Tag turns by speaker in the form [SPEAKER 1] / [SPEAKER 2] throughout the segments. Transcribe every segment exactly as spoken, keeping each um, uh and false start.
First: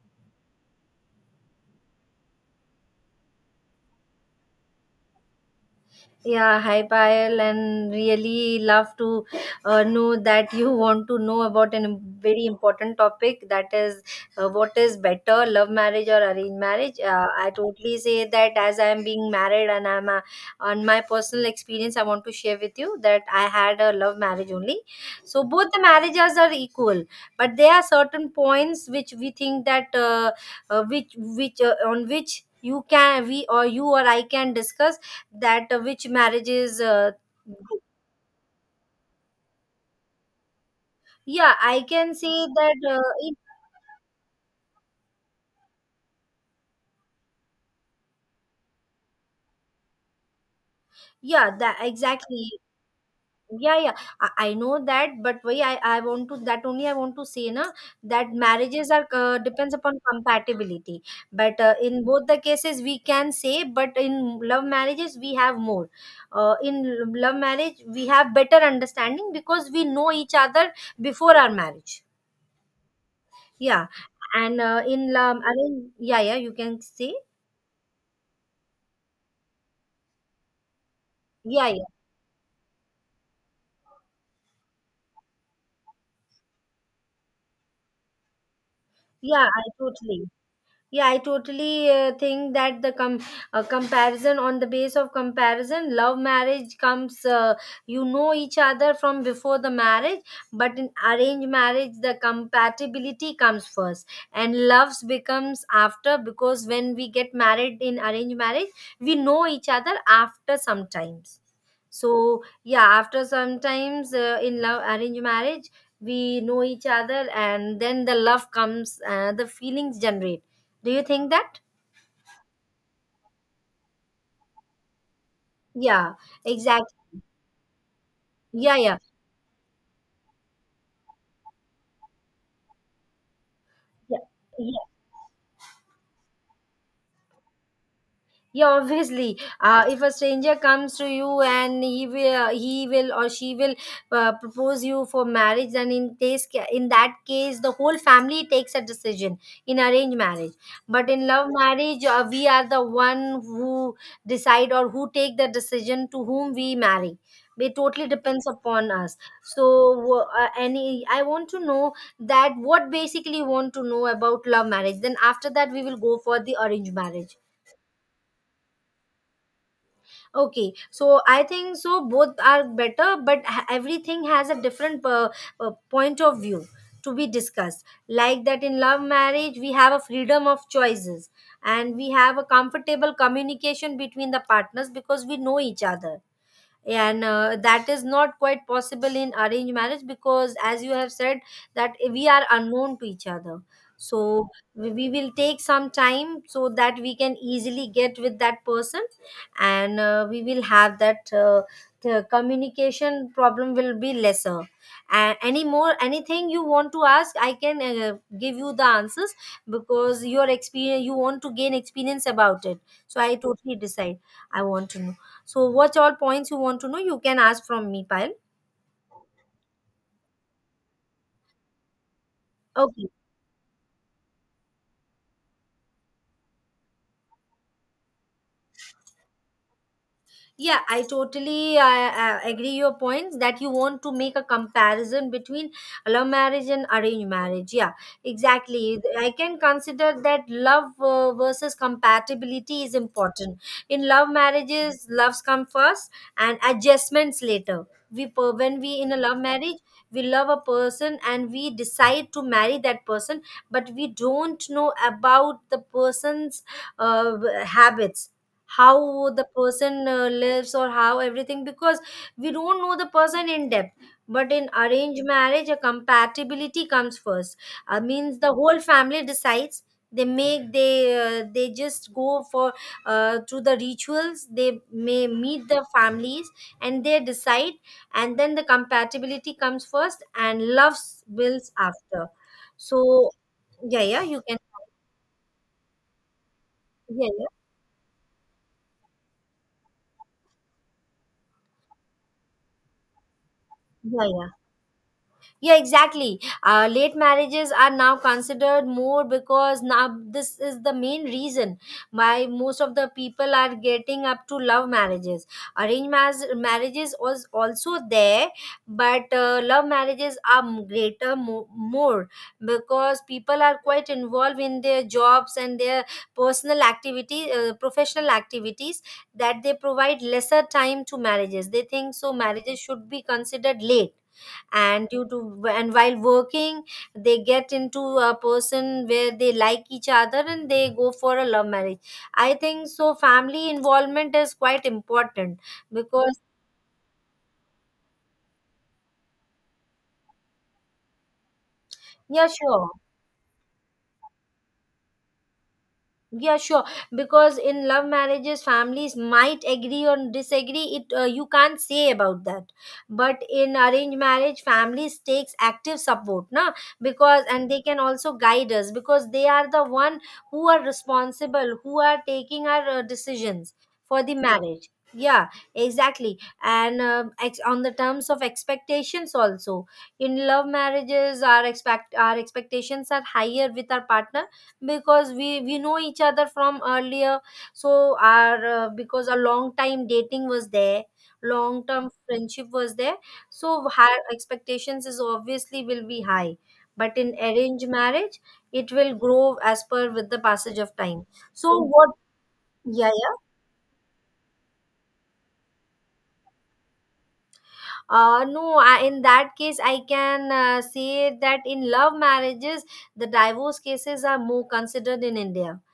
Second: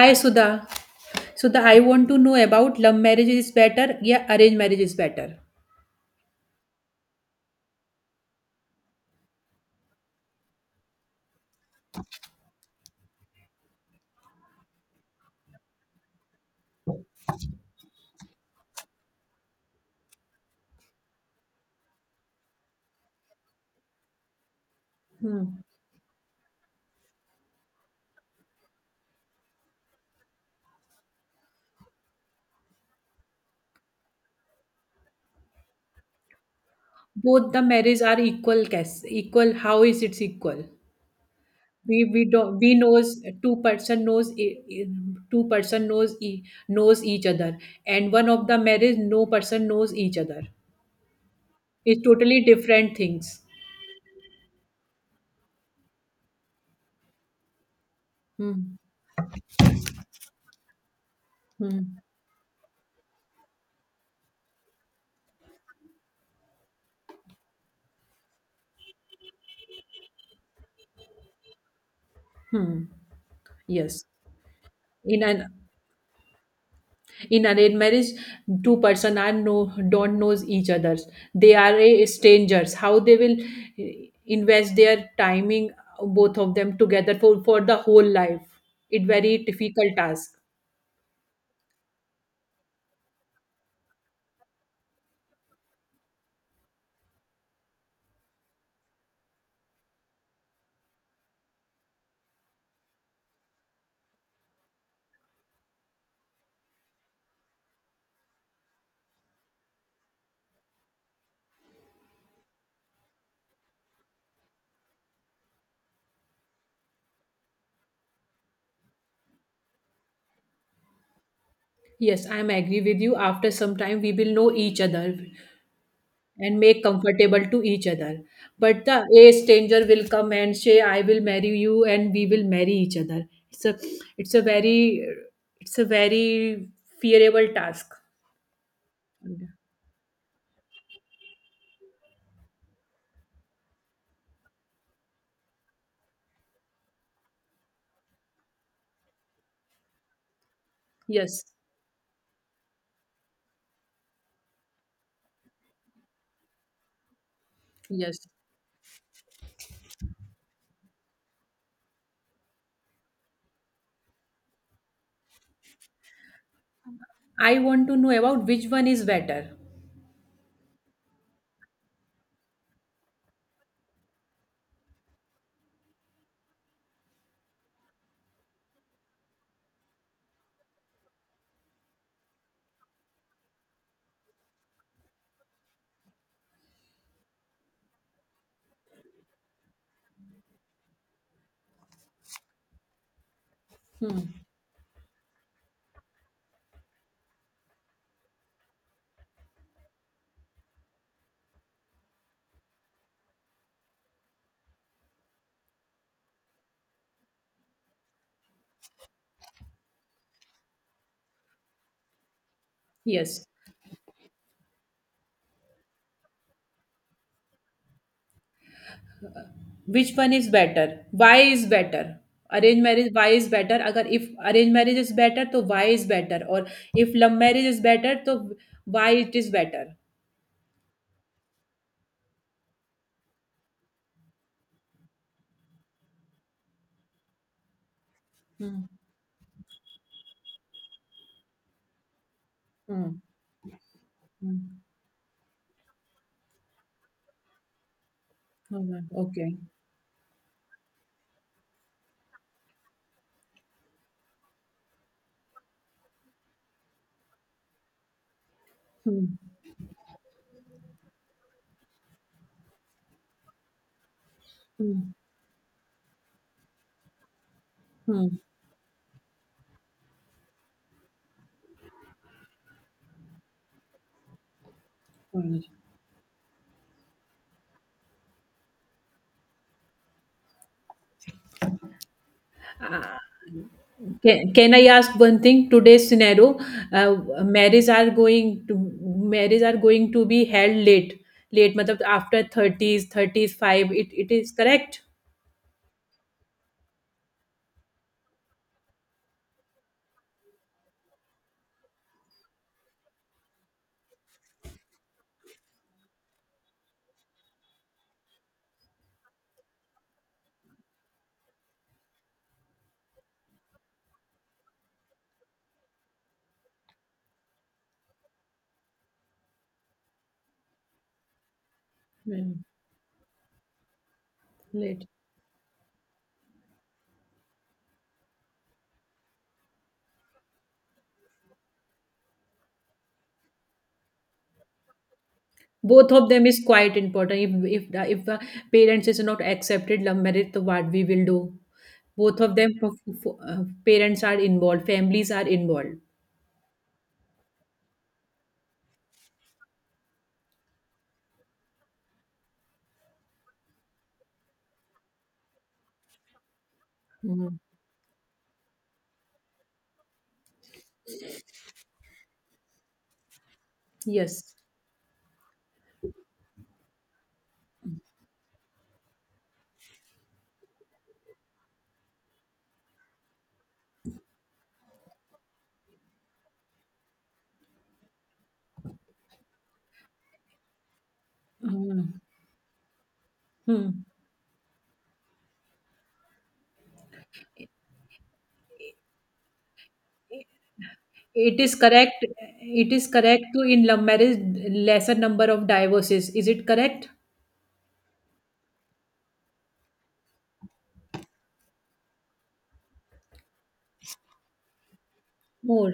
[SPEAKER 1] Hi Sudha. Sudha, I want to know about love marriage is better, yeah, arranged marriage is better.
[SPEAKER 2] Yeah, hi Payal, and really love to uh, know that you want to know about a very important topic, that is, uh, what is better, love marriage or arranged marriage. Uh, I totally say that as I am being married and I'm a, on my personal experience, I want to share with you that I had a love marriage only. So
[SPEAKER 1] Hmm.
[SPEAKER 2] both the marriages are equal, but there are certain points which we think that uh, uh, which which uh, on which you can, we or you or I, can discuss that uh, which marriages uh,
[SPEAKER 1] Both the
[SPEAKER 2] group.
[SPEAKER 1] marriage are equal, case equal. How is it equal?
[SPEAKER 2] yeah I
[SPEAKER 1] We
[SPEAKER 2] can
[SPEAKER 1] we
[SPEAKER 2] say
[SPEAKER 1] don't we
[SPEAKER 2] that uh,
[SPEAKER 1] knows
[SPEAKER 2] if-
[SPEAKER 1] two person knows e- e- two person knows e- knows each other, and one of the marriage no person knows each other.
[SPEAKER 2] yeah that
[SPEAKER 1] It's totally
[SPEAKER 2] exactly.
[SPEAKER 1] different things.
[SPEAKER 2] Yeah yeah i, I know that, but why I, I want to, that only I want to say na, that
[SPEAKER 1] Hmm.
[SPEAKER 2] marriages are, uh, depends upon compatibility. But uh,
[SPEAKER 1] Hmm.
[SPEAKER 2] in both the cases we can say, but in love marriages we have more uh, in l- love marriage, we have better understanding because we know each other before our marriage.
[SPEAKER 1] Hmm.
[SPEAKER 2] Yeah
[SPEAKER 1] Yes.
[SPEAKER 2] and uh, in
[SPEAKER 1] In
[SPEAKER 2] love I
[SPEAKER 1] an
[SPEAKER 2] mean. Yeah yeah you can say.
[SPEAKER 1] in arranged marriage two person are no don't knows each others, they
[SPEAKER 2] yeah
[SPEAKER 1] are
[SPEAKER 2] yeah
[SPEAKER 1] a strangers. How they will eh, invest their timing, both of them together for, for the whole life. It very
[SPEAKER 2] Yeah, I
[SPEAKER 1] difficult
[SPEAKER 2] totally.
[SPEAKER 1] task.
[SPEAKER 2] Yeah, I totally uh, think that the com- uh, comparison, on the base of comparison, love marriage comes, uh, you know each other from before the marriage, but in arranged marriage, the compatibility comes first and loves becomes after, because when we get married in arranged marriage, we know each other after sometimes. So, yeah, after sometimes uh, in love arranged marriage, we know each other and then the love comes, uh, the feelings generate. Do you think that?
[SPEAKER 1] Yes, I am agree with you, after some time we will know each other
[SPEAKER 2] Yeah,
[SPEAKER 1] and make
[SPEAKER 2] exactly.
[SPEAKER 1] comfortable to each other.
[SPEAKER 2] Yeah,
[SPEAKER 1] But the
[SPEAKER 2] yeah,
[SPEAKER 1] a stranger will come and say I will marry you and we will marry each other. it's a
[SPEAKER 2] yeah,
[SPEAKER 1] it's a very
[SPEAKER 2] yeah.
[SPEAKER 1] it's a very fearable task.
[SPEAKER 2] yeah obviously, uh, if a stranger comes to you and he will he will or she will uh, propose you for marriage, then in case in that case the whole family takes a decision in arranged marriage. But in
[SPEAKER 1] Yes,
[SPEAKER 2] love marriage, uh, we are the one who decide or who take the decision to whom we marry. It totally
[SPEAKER 1] yes.
[SPEAKER 2] depends upon us. So, uh, any, I want to know that what basically you want to know about love marriage, then after that we will go for the arranged marriage.
[SPEAKER 1] I want to know about which one is better.
[SPEAKER 2] Okay, so I think so both are better, but ha- everything has a different uh, uh, point of view to be discussed. Like that in love marriage, we have a freedom of choices and we have a comfortable communication between the partners because we know each other. And uh, that is not quite possible in arranged marriage because, as you have said, that we are unknown to each other. So we we will take some time so that we can easily get with that person, and uh, we will have that, uh, the communication problem will be lesser. And any more, anything you want to ask, I can uh, give you the answers, because your experience, you want to gain experience about it. So I
[SPEAKER 1] Yes.
[SPEAKER 2] totally decide, I want to know, so what all points you want to know, you can ask from me, Payal.
[SPEAKER 1] Which one is better? Why is better? Arrange
[SPEAKER 2] Okay.
[SPEAKER 1] marriage, why is better? अगर if arrange marriage is better, तो why is better? और if love marriage is better, तो why it is better?
[SPEAKER 2] yeah I totally uh, uh, agree your points, that you want to make a comparison between love marriage and arranged marriage. Yeah, exactly,
[SPEAKER 1] hmm.
[SPEAKER 2] I can consider that love uh, versus compatibility is
[SPEAKER 1] hmm.
[SPEAKER 2] important. In love
[SPEAKER 1] hmm,
[SPEAKER 2] marriages, loves come first and adjustments later. We per- when we
[SPEAKER 1] hmm,
[SPEAKER 2] in a love
[SPEAKER 1] okay.
[SPEAKER 2] marriage, we love a person and we decide to marry that person, but we don't know about the person's uh, habits, how
[SPEAKER 1] hmm.
[SPEAKER 2] the person uh, lives or how everything, because we don't know the person in depth. But in
[SPEAKER 1] hmm.
[SPEAKER 2] arranged marriage, a compatibility comes first. uh,
[SPEAKER 1] hmm.
[SPEAKER 2] means the whole family decides. They make they uh, They just go for, uh, through the rituals, they may meet the families and they decide, and then the compatibility comes first and love builds after.
[SPEAKER 1] Hmm.
[SPEAKER 2] So, yeah yeah you
[SPEAKER 1] Can,
[SPEAKER 2] can.
[SPEAKER 1] can I ask one thing? Today's scenario, uh,
[SPEAKER 2] yeah yeah
[SPEAKER 1] marriage are going to marriage are going to be held late, late. मतलब after thirties, thirties five. It
[SPEAKER 2] yeah
[SPEAKER 1] it
[SPEAKER 2] yeah
[SPEAKER 1] is correct.
[SPEAKER 2] Yeah, exactly. Uh, late marriages are now considered more, because now this is the main reason why most of the people are getting up to love marriages. Arranged mar- marriages was also there, but uh, love marriages are m- greater mo- more, because people are quite involved in their jobs and their personal activity, uh, professional activities, that they provide lesser time to marriages. They think so,
[SPEAKER 1] Hmm.
[SPEAKER 2] marriages should be considered late, and
[SPEAKER 1] Late.
[SPEAKER 2] due to, and while working, they get into a person where they like each other and they go for a love marriage. I think so, family involvement is quite important
[SPEAKER 1] Both of
[SPEAKER 2] because.
[SPEAKER 1] them is quite important. If if the, if the parents is not accepted love marriage, so what we will do? Both
[SPEAKER 2] Yeah,
[SPEAKER 1] of them,
[SPEAKER 2] sure.
[SPEAKER 1] for, for, uh, parents are involved, families are involved.
[SPEAKER 2] Yeah, sure, because in love marriages families might agree or disagree it, uh, you can't say about that. But in arranged marriage, families takes active support na, because,
[SPEAKER 1] Hmm.
[SPEAKER 2] and they can also guide us because they are the one who are responsible, who are taking our uh, decisions for the
[SPEAKER 1] Yes.
[SPEAKER 2] marriage. Yeah, exactly. And uh, ex- on the terms of expectations also, in love marriages our expect our expectations are higher with our partner, because we we know each other from earlier. So our, uh, because a long time dating was there, long
[SPEAKER 1] Hmm.
[SPEAKER 2] term friendship was there, so
[SPEAKER 1] Hmm.
[SPEAKER 2] high expectations is obviously will be high. But in arranged marriage it will grow as per with the passage of time.
[SPEAKER 1] It
[SPEAKER 2] So
[SPEAKER 1] is
[SPEAKER 2] what?
[SPEAKER 1] correct. It is
[SPEAKER 2] Yeah, yeah.
[SPEAKER 1] correct to in love marriage lesser number of divorces. Is it correct?
[SPEAKER 2] Uh no I, in that case I can uh, say that in love marriages the divorce cases are more considered in india.
[SPEAKER 1] More.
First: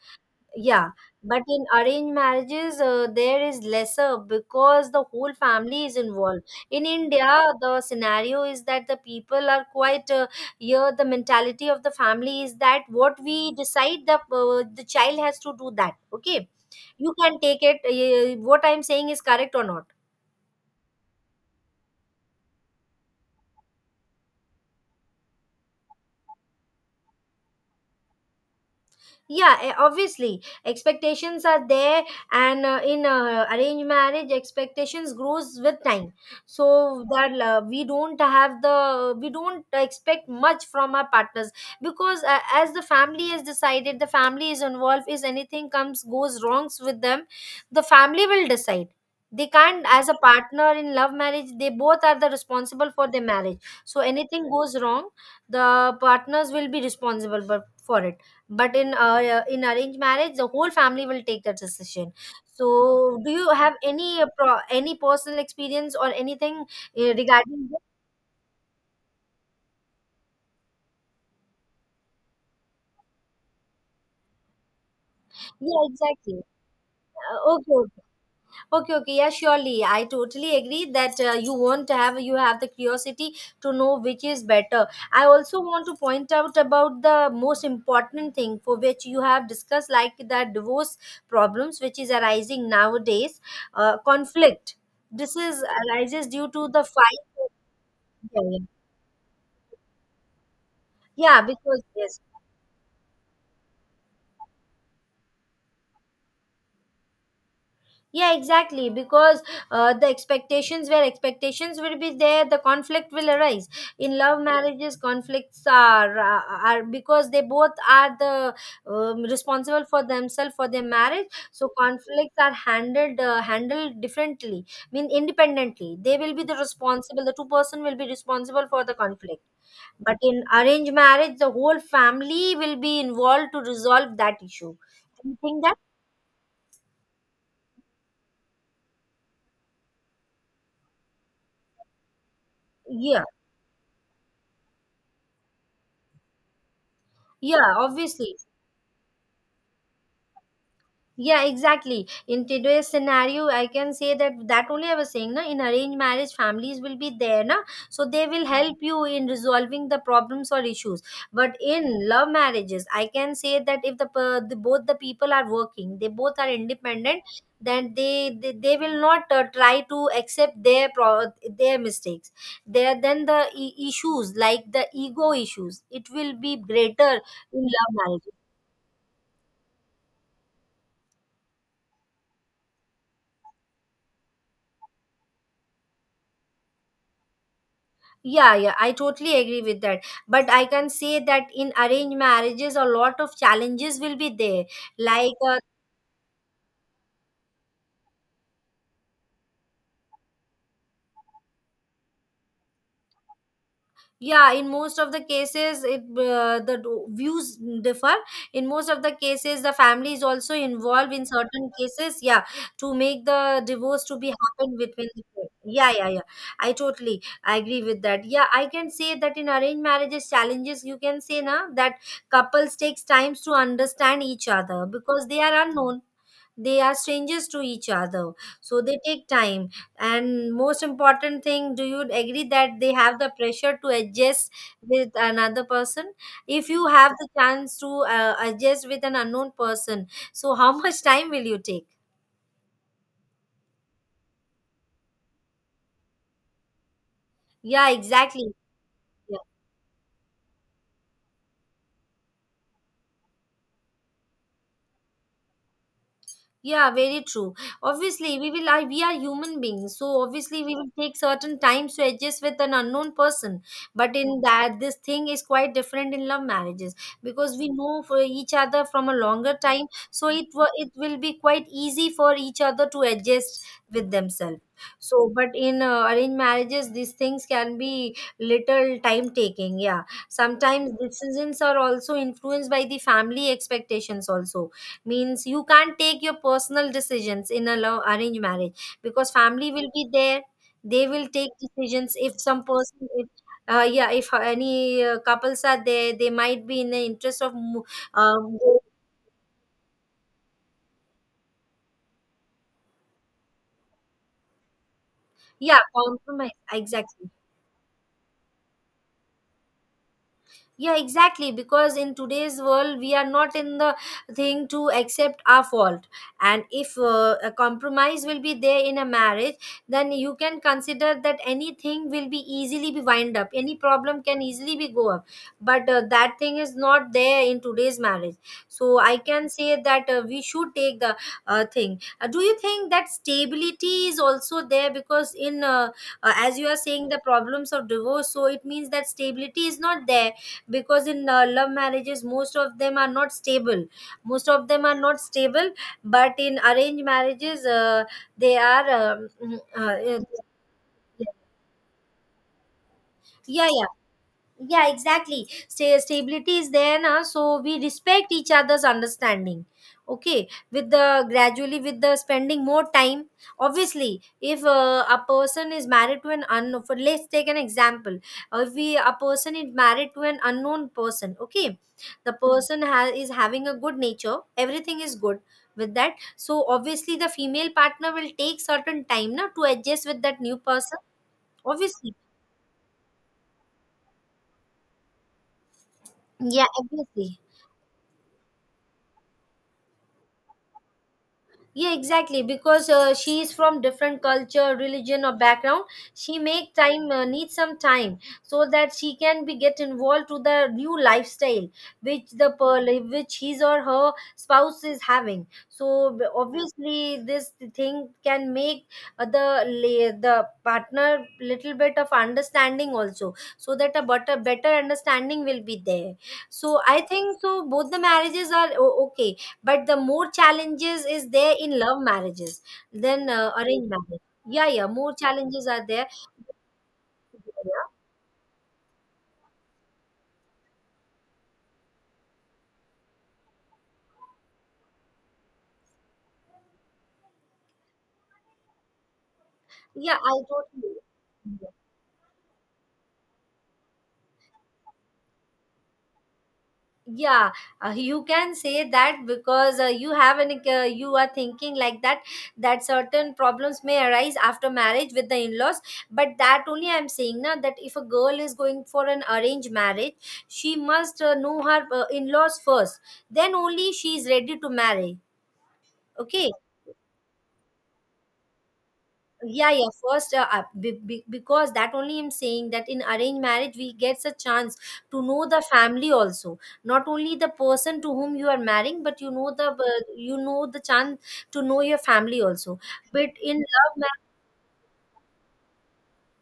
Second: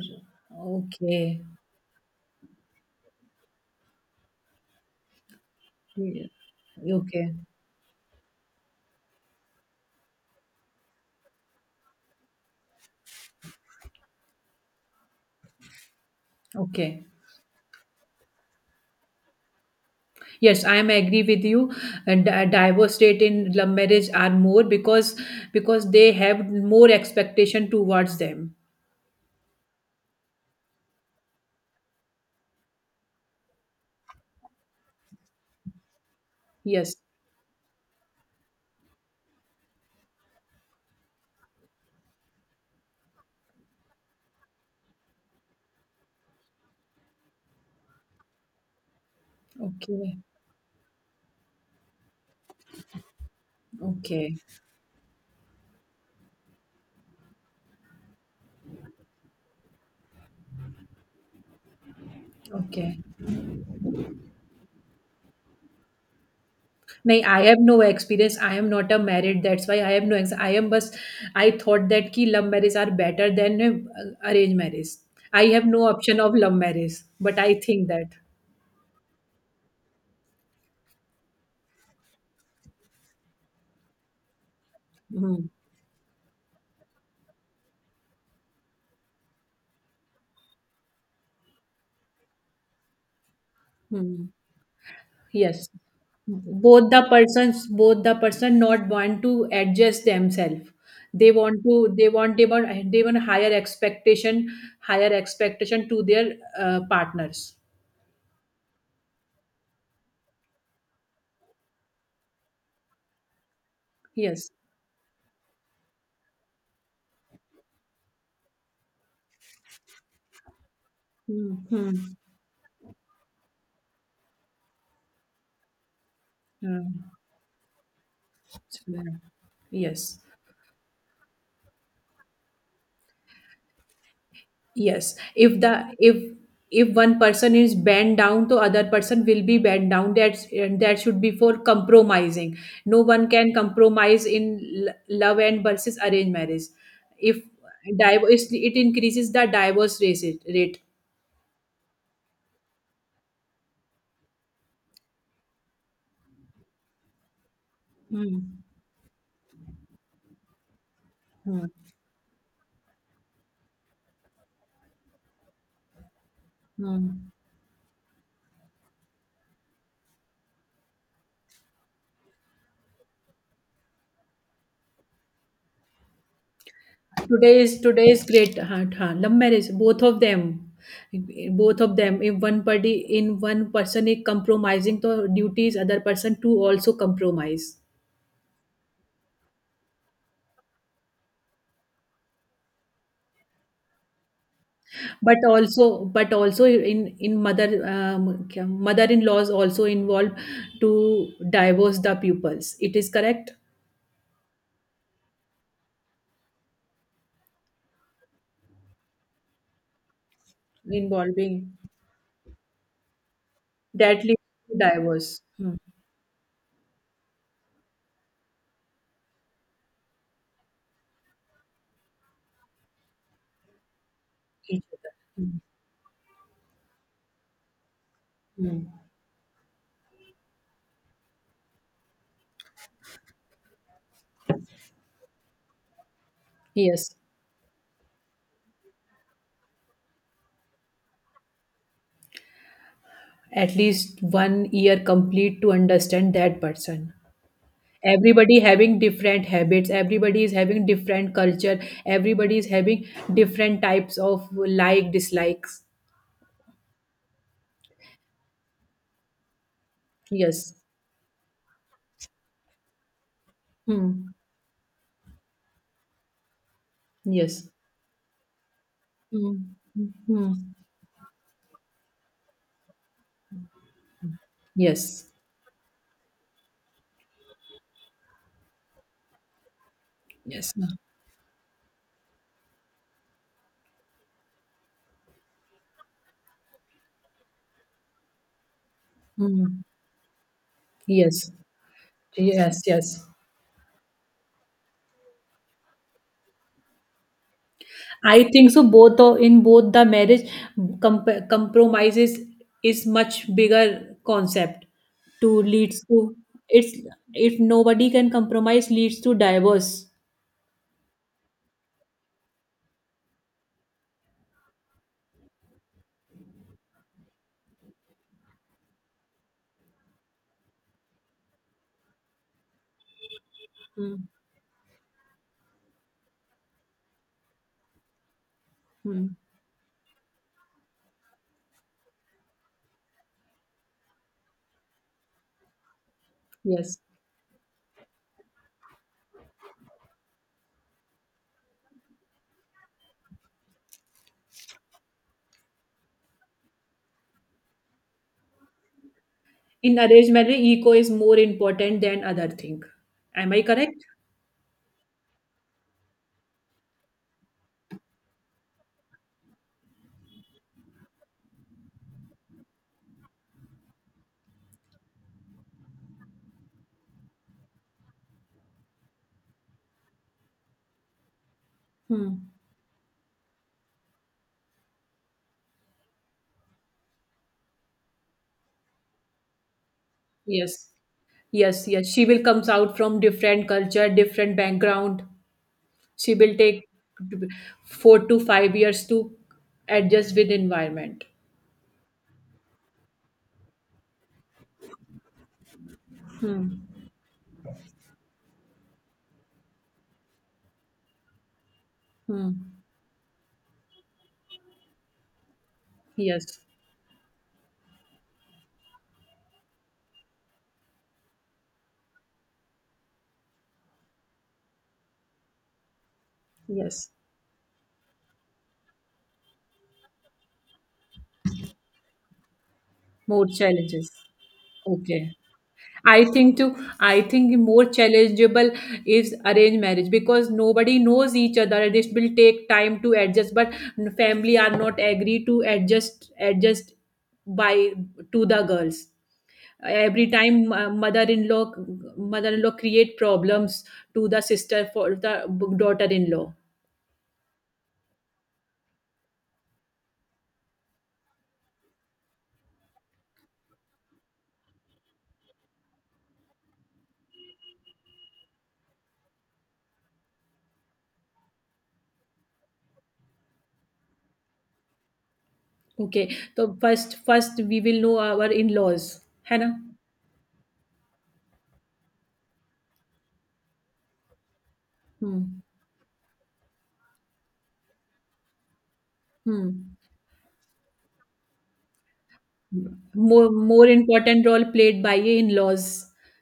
[SPEAKER 2] Yeah,
[SPEAKER 1] Okay.
[SPEAKER 2] but in arranged marriages, uh, there is lesser because the whole family is
[SPEAKER 1] Yeah.
[SPEAKER 2] involved. In India,
[SPEAKER 1] Okay.
[SPEAKER 2] the scenario is that the people are quite uh, here. The mentality of the family is that what we decide, the uh, the child has to do that. Okay,
[SPEAKER 1] Okay.
[SPEAKER 2] you can take it. Uh, what I'm saying is correct or not?
[SPEAKER 1] Yes, I am agree with you. And di- divorce rate in love marriage are more because because they have more expectation towards them.
[SPEAKER 2] Yeah eh, obviously expectations are there, and uh, in uh, arranged marriage expectations grows with time,
[SPEAKER 1] Yes.
[SPEAKER 2] so that uh, we don't have, the we don't expect much from our partners, because uh, as the family has decided, the family is involved. If anything comes, goes wrongs with them, the family will decide. They can't, as a
[SPEAKER 1] Okay.
[SPEAKER 2] partner in love marriage, they both are the responsible for their marriage, so
[SPEAKER 1] Okay.
[SPEAKER 2] anything goes wrong the partners will be responsible for for it. But in uh, in arranged marriage, the whole family will take that decision.
[SPEAKER 1] Okay.
[SPEAKER 2] So, do you have any uh, pro- any personal experience or anything uh,
[SPEAKER 1] नहीं I have
[SPEAKER 2] regarding
[SPEAKER 1] no
[SPEAKER 2] that?
[SPEAKER 1] Experience I am not a married that's why I have no ex I am बस I thought that कि love marriage are better than arrange marriage I have
[SPEAKER 2] Yeah,
[SPEAKER 1] no option
[SPEAKER 2] exactly.
[SPEAKER 1] Of love marriage but
[SPEAKER 2] Uh,
[SPEAKER 1] I think
[SPEAKER 2] okay.
[SPEAKER 1] That.
[SPEAKER 2] Okay, okay, yeah, surely. I totally agree that uh, you want to have you have the curiosity to know which is better. I also want to point out about the most important thing for which you have discussed, like the divorce problems which is arising nowadays, uh, conflict. This is
[SPEAKER 1] Yes,
[SPEAKER 2] arises due to the
[SPEAKER 1] both the
[SPEAKER 2] fight.
[SPEAKER 1] persons both the
[SPEAKER 2] Yeah, yeah.
[SPEAKER 1] person not want to adjust themselves. They
[SPEAKER 2] Yeah,
[SPEAKER 1] want
[SPEAKER 2] because
[SPEAKER 1] to they
[SPEAKER 2] yes,
[SPEAKER 1] want they want They want higher expectation, higher expectation to their uh, partners.
[SPEAKER 2] yeah exactly, because uh, the expectations where expectations will be there, the conflict will arise. In love
[SPEAKER 1] Yes.
[SPEAKER 2] marriages conflicts are are are- because they both are the um, responsible for themselves, for their marriage,
[SPEAKER 1] Hmm,
[SPEAKER 2] so
[SPEAKER 1] hmm,
[SPEAKER 2] conflicts are handled uh, handled differently, I mean independently, they will be the responsible, the two person will be responsible for the
[SPEAKER 1] hmm.
[SPEAKER 2] conflict. But
[SPEAKER 1] Yes.
[SPEAKER 2] in arranged marriage the whole family will be involved to resolve that issue.
[SPEAKER 1] Yes,
[SPEAKER 2] Do you
[SPEAKER 1] if
[SPEAKER 2] think
[SPEAKER 1] the
[SPEAKER 2] that?
[SPEAKER 1] if if one person is bent down, the other person will be bent down. That's that should be for compromising. No
[SPEAKER 2] Yeah,
[SPEAKER 1] one can compromise in l- love and versus arranged marriage. If
[SPEAKER 2] yeah, obviously.
[SPEAKER 1] divorce, it increases the divorce rate. Rate.
[SPEAKER 2] Yeah, exactly. In today's scenario, I can say that, that only I was saying, na, in arranged marriage, families will be there, na, so they will
[SPEAKER 1] Hmm.
[SPEAKER 2] help you in resolving the problems or issues. But
[SPEAKER 1] Hmm.
[SPEAKER 2] in love marriages, I can say that if the, per- the both the people are working, they both are independent,
[SPEAKER 1] Hmm.
[SPEAKER 2] then they they, they will not uh, try to accept their pro- their mistakes. There, then the i- issues, like the ego issues, it will be greater in
[SPEAKER 1] Today is
[SPEAKER 2] love
[SPEAKER 1] today is
[SPEAKER 2] marriage.
[SPEAKER 1] great. Huh, huh, love marriage, both of them, both of them. If one party in one person is compromising, the duties other person to also compromise.
[SPEAKER 2] Yeah, yeah, I totally agree with that. But I can say that in arranged marriages, a lot of challenges will be there. Like,
[SPEAKER 1] But
[SPEAKER 2] uh,
[SPEAKER 1] also, but also in in mother um, mother-in-laws also involved to divorce the pupils. It is correct,
[SPEAKER 2] yeah, in most of the cases, it uh, the do- views differ. In most of the cases, the family is also involved in certain
[SPEAKER 1] involving
[SPEAKER 2] cases. Yeah, to make the divorce to
[SPEAKER 1] that
[SPEAKER 2] be
[SPEAKER 1] leads
[SPEAKER 2] happen
[SPEAKER 1] to
[SPEAKER 2] between the
[SPEAKER 1] divorce.
[SPEAKER 2] two.
[SPEAKER 1] Hmm.
[SPEAKER 2] Yeah, yeah, yeah. I totally agree with that. Yeah, I can say that in arranged marriages, challenges, you can say na, that couples takes times to understand each
[SPEAKER 1] Each
[SPEAKER 2] other
[SPEAKER 1] other.
[SPEAKER 2] because they
[SPEAKER 1] Hmm.
[SPEAKER 2] are unknown, they are strangers to each other, so
[SPEAKER 1] Hmm.
[SPEAKER 2] they take time. And most important thing, do you agree that they have the pressure to adjust with another person? If you have
[SPEAKER 1] Yes,
[SPEAKER 2] the chance to uh, adjust with an unknown person, so how much time will you take?
[SPEAKER 1] at least one year complete to understand that person.
[SPEAKER 2] Yeah, exactly.
[SPEAKER 1] Everybody having different habits. Everybody is having different culture. Everybody is having different types of like dislikes.
[SPEAKER 2] Yeah, very true. Obviously, we will. I, we are human beings, so obviously
[SPEAKER 1] Yes.
[SPEAKER 2] we will take certain times to adjust with an unknown person. But
[SPEAKER 1] Hmm.
[SPEAKER 2] in that, this thing is quite different in love marriages, because we
[SPEAKER 1] Yes.
[SPEAKER 2] know for each other from a longer
[SPEAKER 1] Mm,
[SPEAKER 2] time, so it
[SPEAKER 1] mhm.
[SPEAKER 2] wa- it will be quite easy for each other to adjust with themselves.
[SPEAKER 1] Yes,
[SPEAKER 2] So, but in uh, arranged marriages, these things can be little time taking. Yeah,
[SPEAKER 1] yes,
[SPEAKER 2] sometimes decisions are also influenced by the family expectations also, means you can't take your personal decisions in a love arranged marriage because family
[SPEAKER 1] mm,
[SPEAKER 2] will be there. They will take
[SPEAKER 1] yes,
[SPEAKER 2] decisions if some
[SPEAKER 1] yes,
[SPEAKER 2] person,
[SPEAKER 1] yes.
[SPEAKER 2] if, uh, yeah, if any uh, couples are there, they might be in the interest of mo-
[SPEAKER 1] I
[SPEAKER 2] um,
[SPEAKER 1] think so. Both o- in both the marriage, comp- compromises is is much bigger concept to
[SPEAKER 2] yeah,
[SPEAKER 1] leads to
[SPEAKER 2] compromise
[SPEAKER 1] it's
[SPEAKER 2] exactly.
[SPEAKER 1] if nobody can compromise leads to divorce.
[SPEAKER 2] Yeah exactly, because in today's world we are not in the thing to accept our fault. And if uh, a compromise will be there in a marriage, then you can consider that anything will be easily be wind up, any problem
[SPEAKER 1] Mm,
[SPEAKER 2] can easily be go up. But uh, that thing is not there in today's marriage. So I
[SPEAKER 1] mm,
[SPEAKER 2] can say that uh, we should take the uh, thing. Uh, do you think that stability is also there, because in uh, uh, as you are
[SPEAKER 1] yes,
[SPEAKER 2] saying the problems of divorce, so it means that stability is not there, because in uh, love marriages most of them are not stable. Most of them are not stable, but in arranged marriages uh, they are um, mm,
[SPEAKER 1] in
[SPEAKER 2] uh,
[SPEAKER 1] arranged marriage, ego is
[SPEAKER 2] yeah,
[SPEAKER 1] more important than other thing. Am I
[SPEAKER 2] yeah,
[SPEAKER 1] correct?
[SPEAKER 2] yeah exactly. Sta stability is there now, so we respect each other's understanding, okay, with the gradually, with the spending more time. Obviously, if uh, a person is married to an unknown, for let's take an example, uh, if we a person is married to an unknown person, okay. The
[SPEAKER 1] Hmm.
[SPEAKER 2] person ha- is having a good nature, everything is good with that. So obviously the female partner will take certain time now to adjust with that new
[SPEAKER 1] Yes.
[SPEAKER 2] person.
[SPEAKER 1] Yes, yes.
[SPEAKER 2] Obviously,
[SPEAKER 1] She will comes out from different culture, different background. She will
[SPEAKER 2] yeah,
[SPEAKER 1] take
[SPEAKER 2] obviously,
[SPEAKER 1] four to five years to adjust with environment.
[SPEAKER 2] yeah exactly, because uh, she is from different culture religion or background. She make
[SPEAKER 1] Hmm.
[SPEAKER 2] time, uh, need some time so that she can be get involved to the new lifestyle which the
[SPEAKER 1] Hmm.
[SPEAKER 2] per- like, which his or her spouse is having. So b-
[SPEAKER 1] Yes.
[SPEAKER 2] obviously this thing can make uh, the la- the partner little bit of understanding also, so that a better better understanding will be there. So I
[SPEAKER 1] Yes.
[SPEAKER 2] think so both the marriages are o- okay, but the more challenges is there in love marriages than
[SPEAKER 1] More
[SPEAKER 2] uh, arranged
[SPEAKER 1] challenges.
[SPEAKER 2] marriage. Yeah, yeah, more
[SPEAKER 1] Okay.
[SPEAKER 2] challenges are there.
[SPEAKER 1] I think too. I think more challengeable is arranged marriage because nobody knows each other. This will take time to adjust, but family are not agree to adjust adjust by to the girls.
[SPEAKER 2] Yeah,
[SPEAKER 1] Every
[SPEAKER 2] I
[SPEAKER 1] time uh,
[SPEAKER 2] totally.
[SPEAKER 1] mother-in-law mother-in-law create problems to the sister for the daughter-in-law.
[SPEAKER 2] Yeah, uh, you can say that, because uh, you have an uh, you are thinking like that, that certain problems may arise after marriage with the in-laws. But that only I'm saying now, that if a girl is going for an arranged marriage, she must uh, know her uh, in-laws first, then only she is ready to marry.
[SPEAKER 1] Okay,
[SPEAKER 2] Okay.
[SPEAKER 1] so first first we will know our in-laws, है
[SPEAKER 2] Yeah,
[SPEAKER 1] ना?
[SPEAKER 2] yeah, first uh, uh, be, be, because that only I'm saying that in arranged marriage we gets a chance to
[SPEAKER 1] Hmm.
[SPEAKER 2] know the family also, not only the person to whom you are marrying, but you know the
[SPEAKER 1] Hmm.
[SPEAKER 2] uh, you know the chance to know your family also. But
[SPEAKER 1] more
[SPEAKER 2] in
[SPEAKER 1] more
[SPEAKER 2] love ma-
[SPEAKER 1] important role played by your in-laws,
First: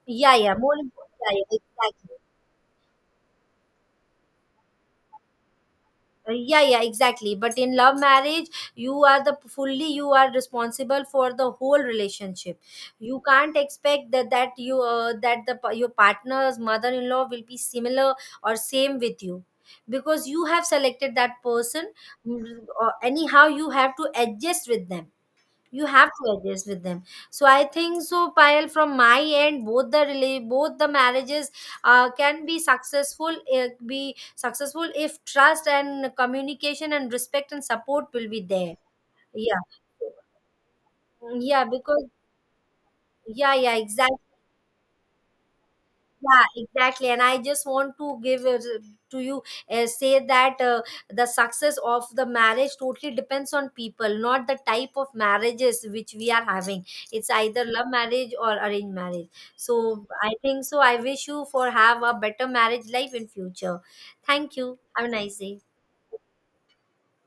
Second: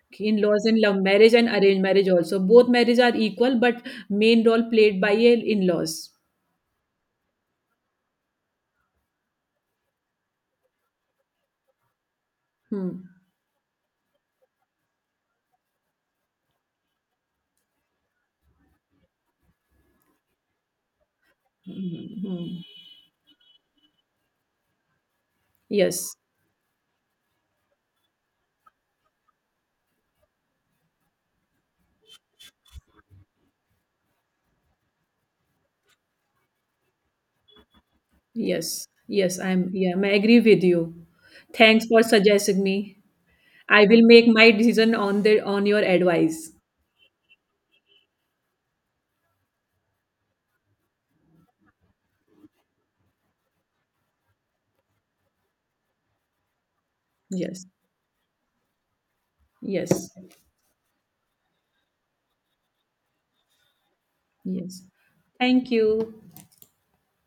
[SPEAKER 2] yeah, yeah,
[SPEAKER 1] in-laws
[SPEAKER 2] more
[SPEAKER 1] in love
[SPEAKER 2] important,
[SPEAKER 1] marriage
[SPEAKER 2] yeah,
[SPEAKER 1] and
[SPEAKER 2] yeah,
[SPEAKER 1] arranged marriage
[SPEAKER 2] exactly.
[SPEAKER 1] also. Both marriage are equal, but main role played by your in-laws.
[SPEAKER 2] Uh, yeah, yeah exactly, but in love marriage you are the fully you are responsible for the whole relationship.
[SPEAKER 1] Hmm.
[SPEAKER 2] You can't expect that that you uh, that the pa- your partner's mother-in-law will be similar or same with you, because you have selected that person.
[SPEAKER 1] Hmm, hmm.
[SPEAKER 2] Mm, or anyhow you have to adjust with them. You have
[SPEAKER 1] Yes,
[SPEAKER 2] to adjust with them. So I think so, Payal, from my end, both the rela- both the marriages uh, can be successful, uh, be successful if trust and communication and respect and support will be there.
[SPEAKER 1] yes, yes,
[SPEAKER 2] Yeah.
[SPEAKER 1] I'm, yeah, I
[SPEAKER 2] So,
[SPEAKER 1] agree with you.
[SPEAKER 2] mm, yeah,
[SPEAKER 1] Thanks for
[SPEAKER 2] because
[SPEAKER 1] suggesting me.
[SPEAKER 2] yeah, yeah
[SPEAKER 1] I will
[SPEAKER 2] exactly,
[SPEAKER 1] make my decision on the on your
[SPEAKER 2] yeah
[SPEAKER 1] advice.
[SPEAKER 2] exactly. And I just want to give uh, to you, uh, say that uh, the success of the marriage totally depends on people, not the type of marriages which we are having, it's either
[SPEAKER 1] Yes,
[SPEAKER 2] love marriage or arranged marriage. So
[SPEAKER 1] yes,
[SPEAKER 2] I think so I wish you for have a better marriage life in future. Thank you,
[SPEAKER 1] yes,
[SPEAKER 2] have a nice day.
[SPEAKER 1] thank you.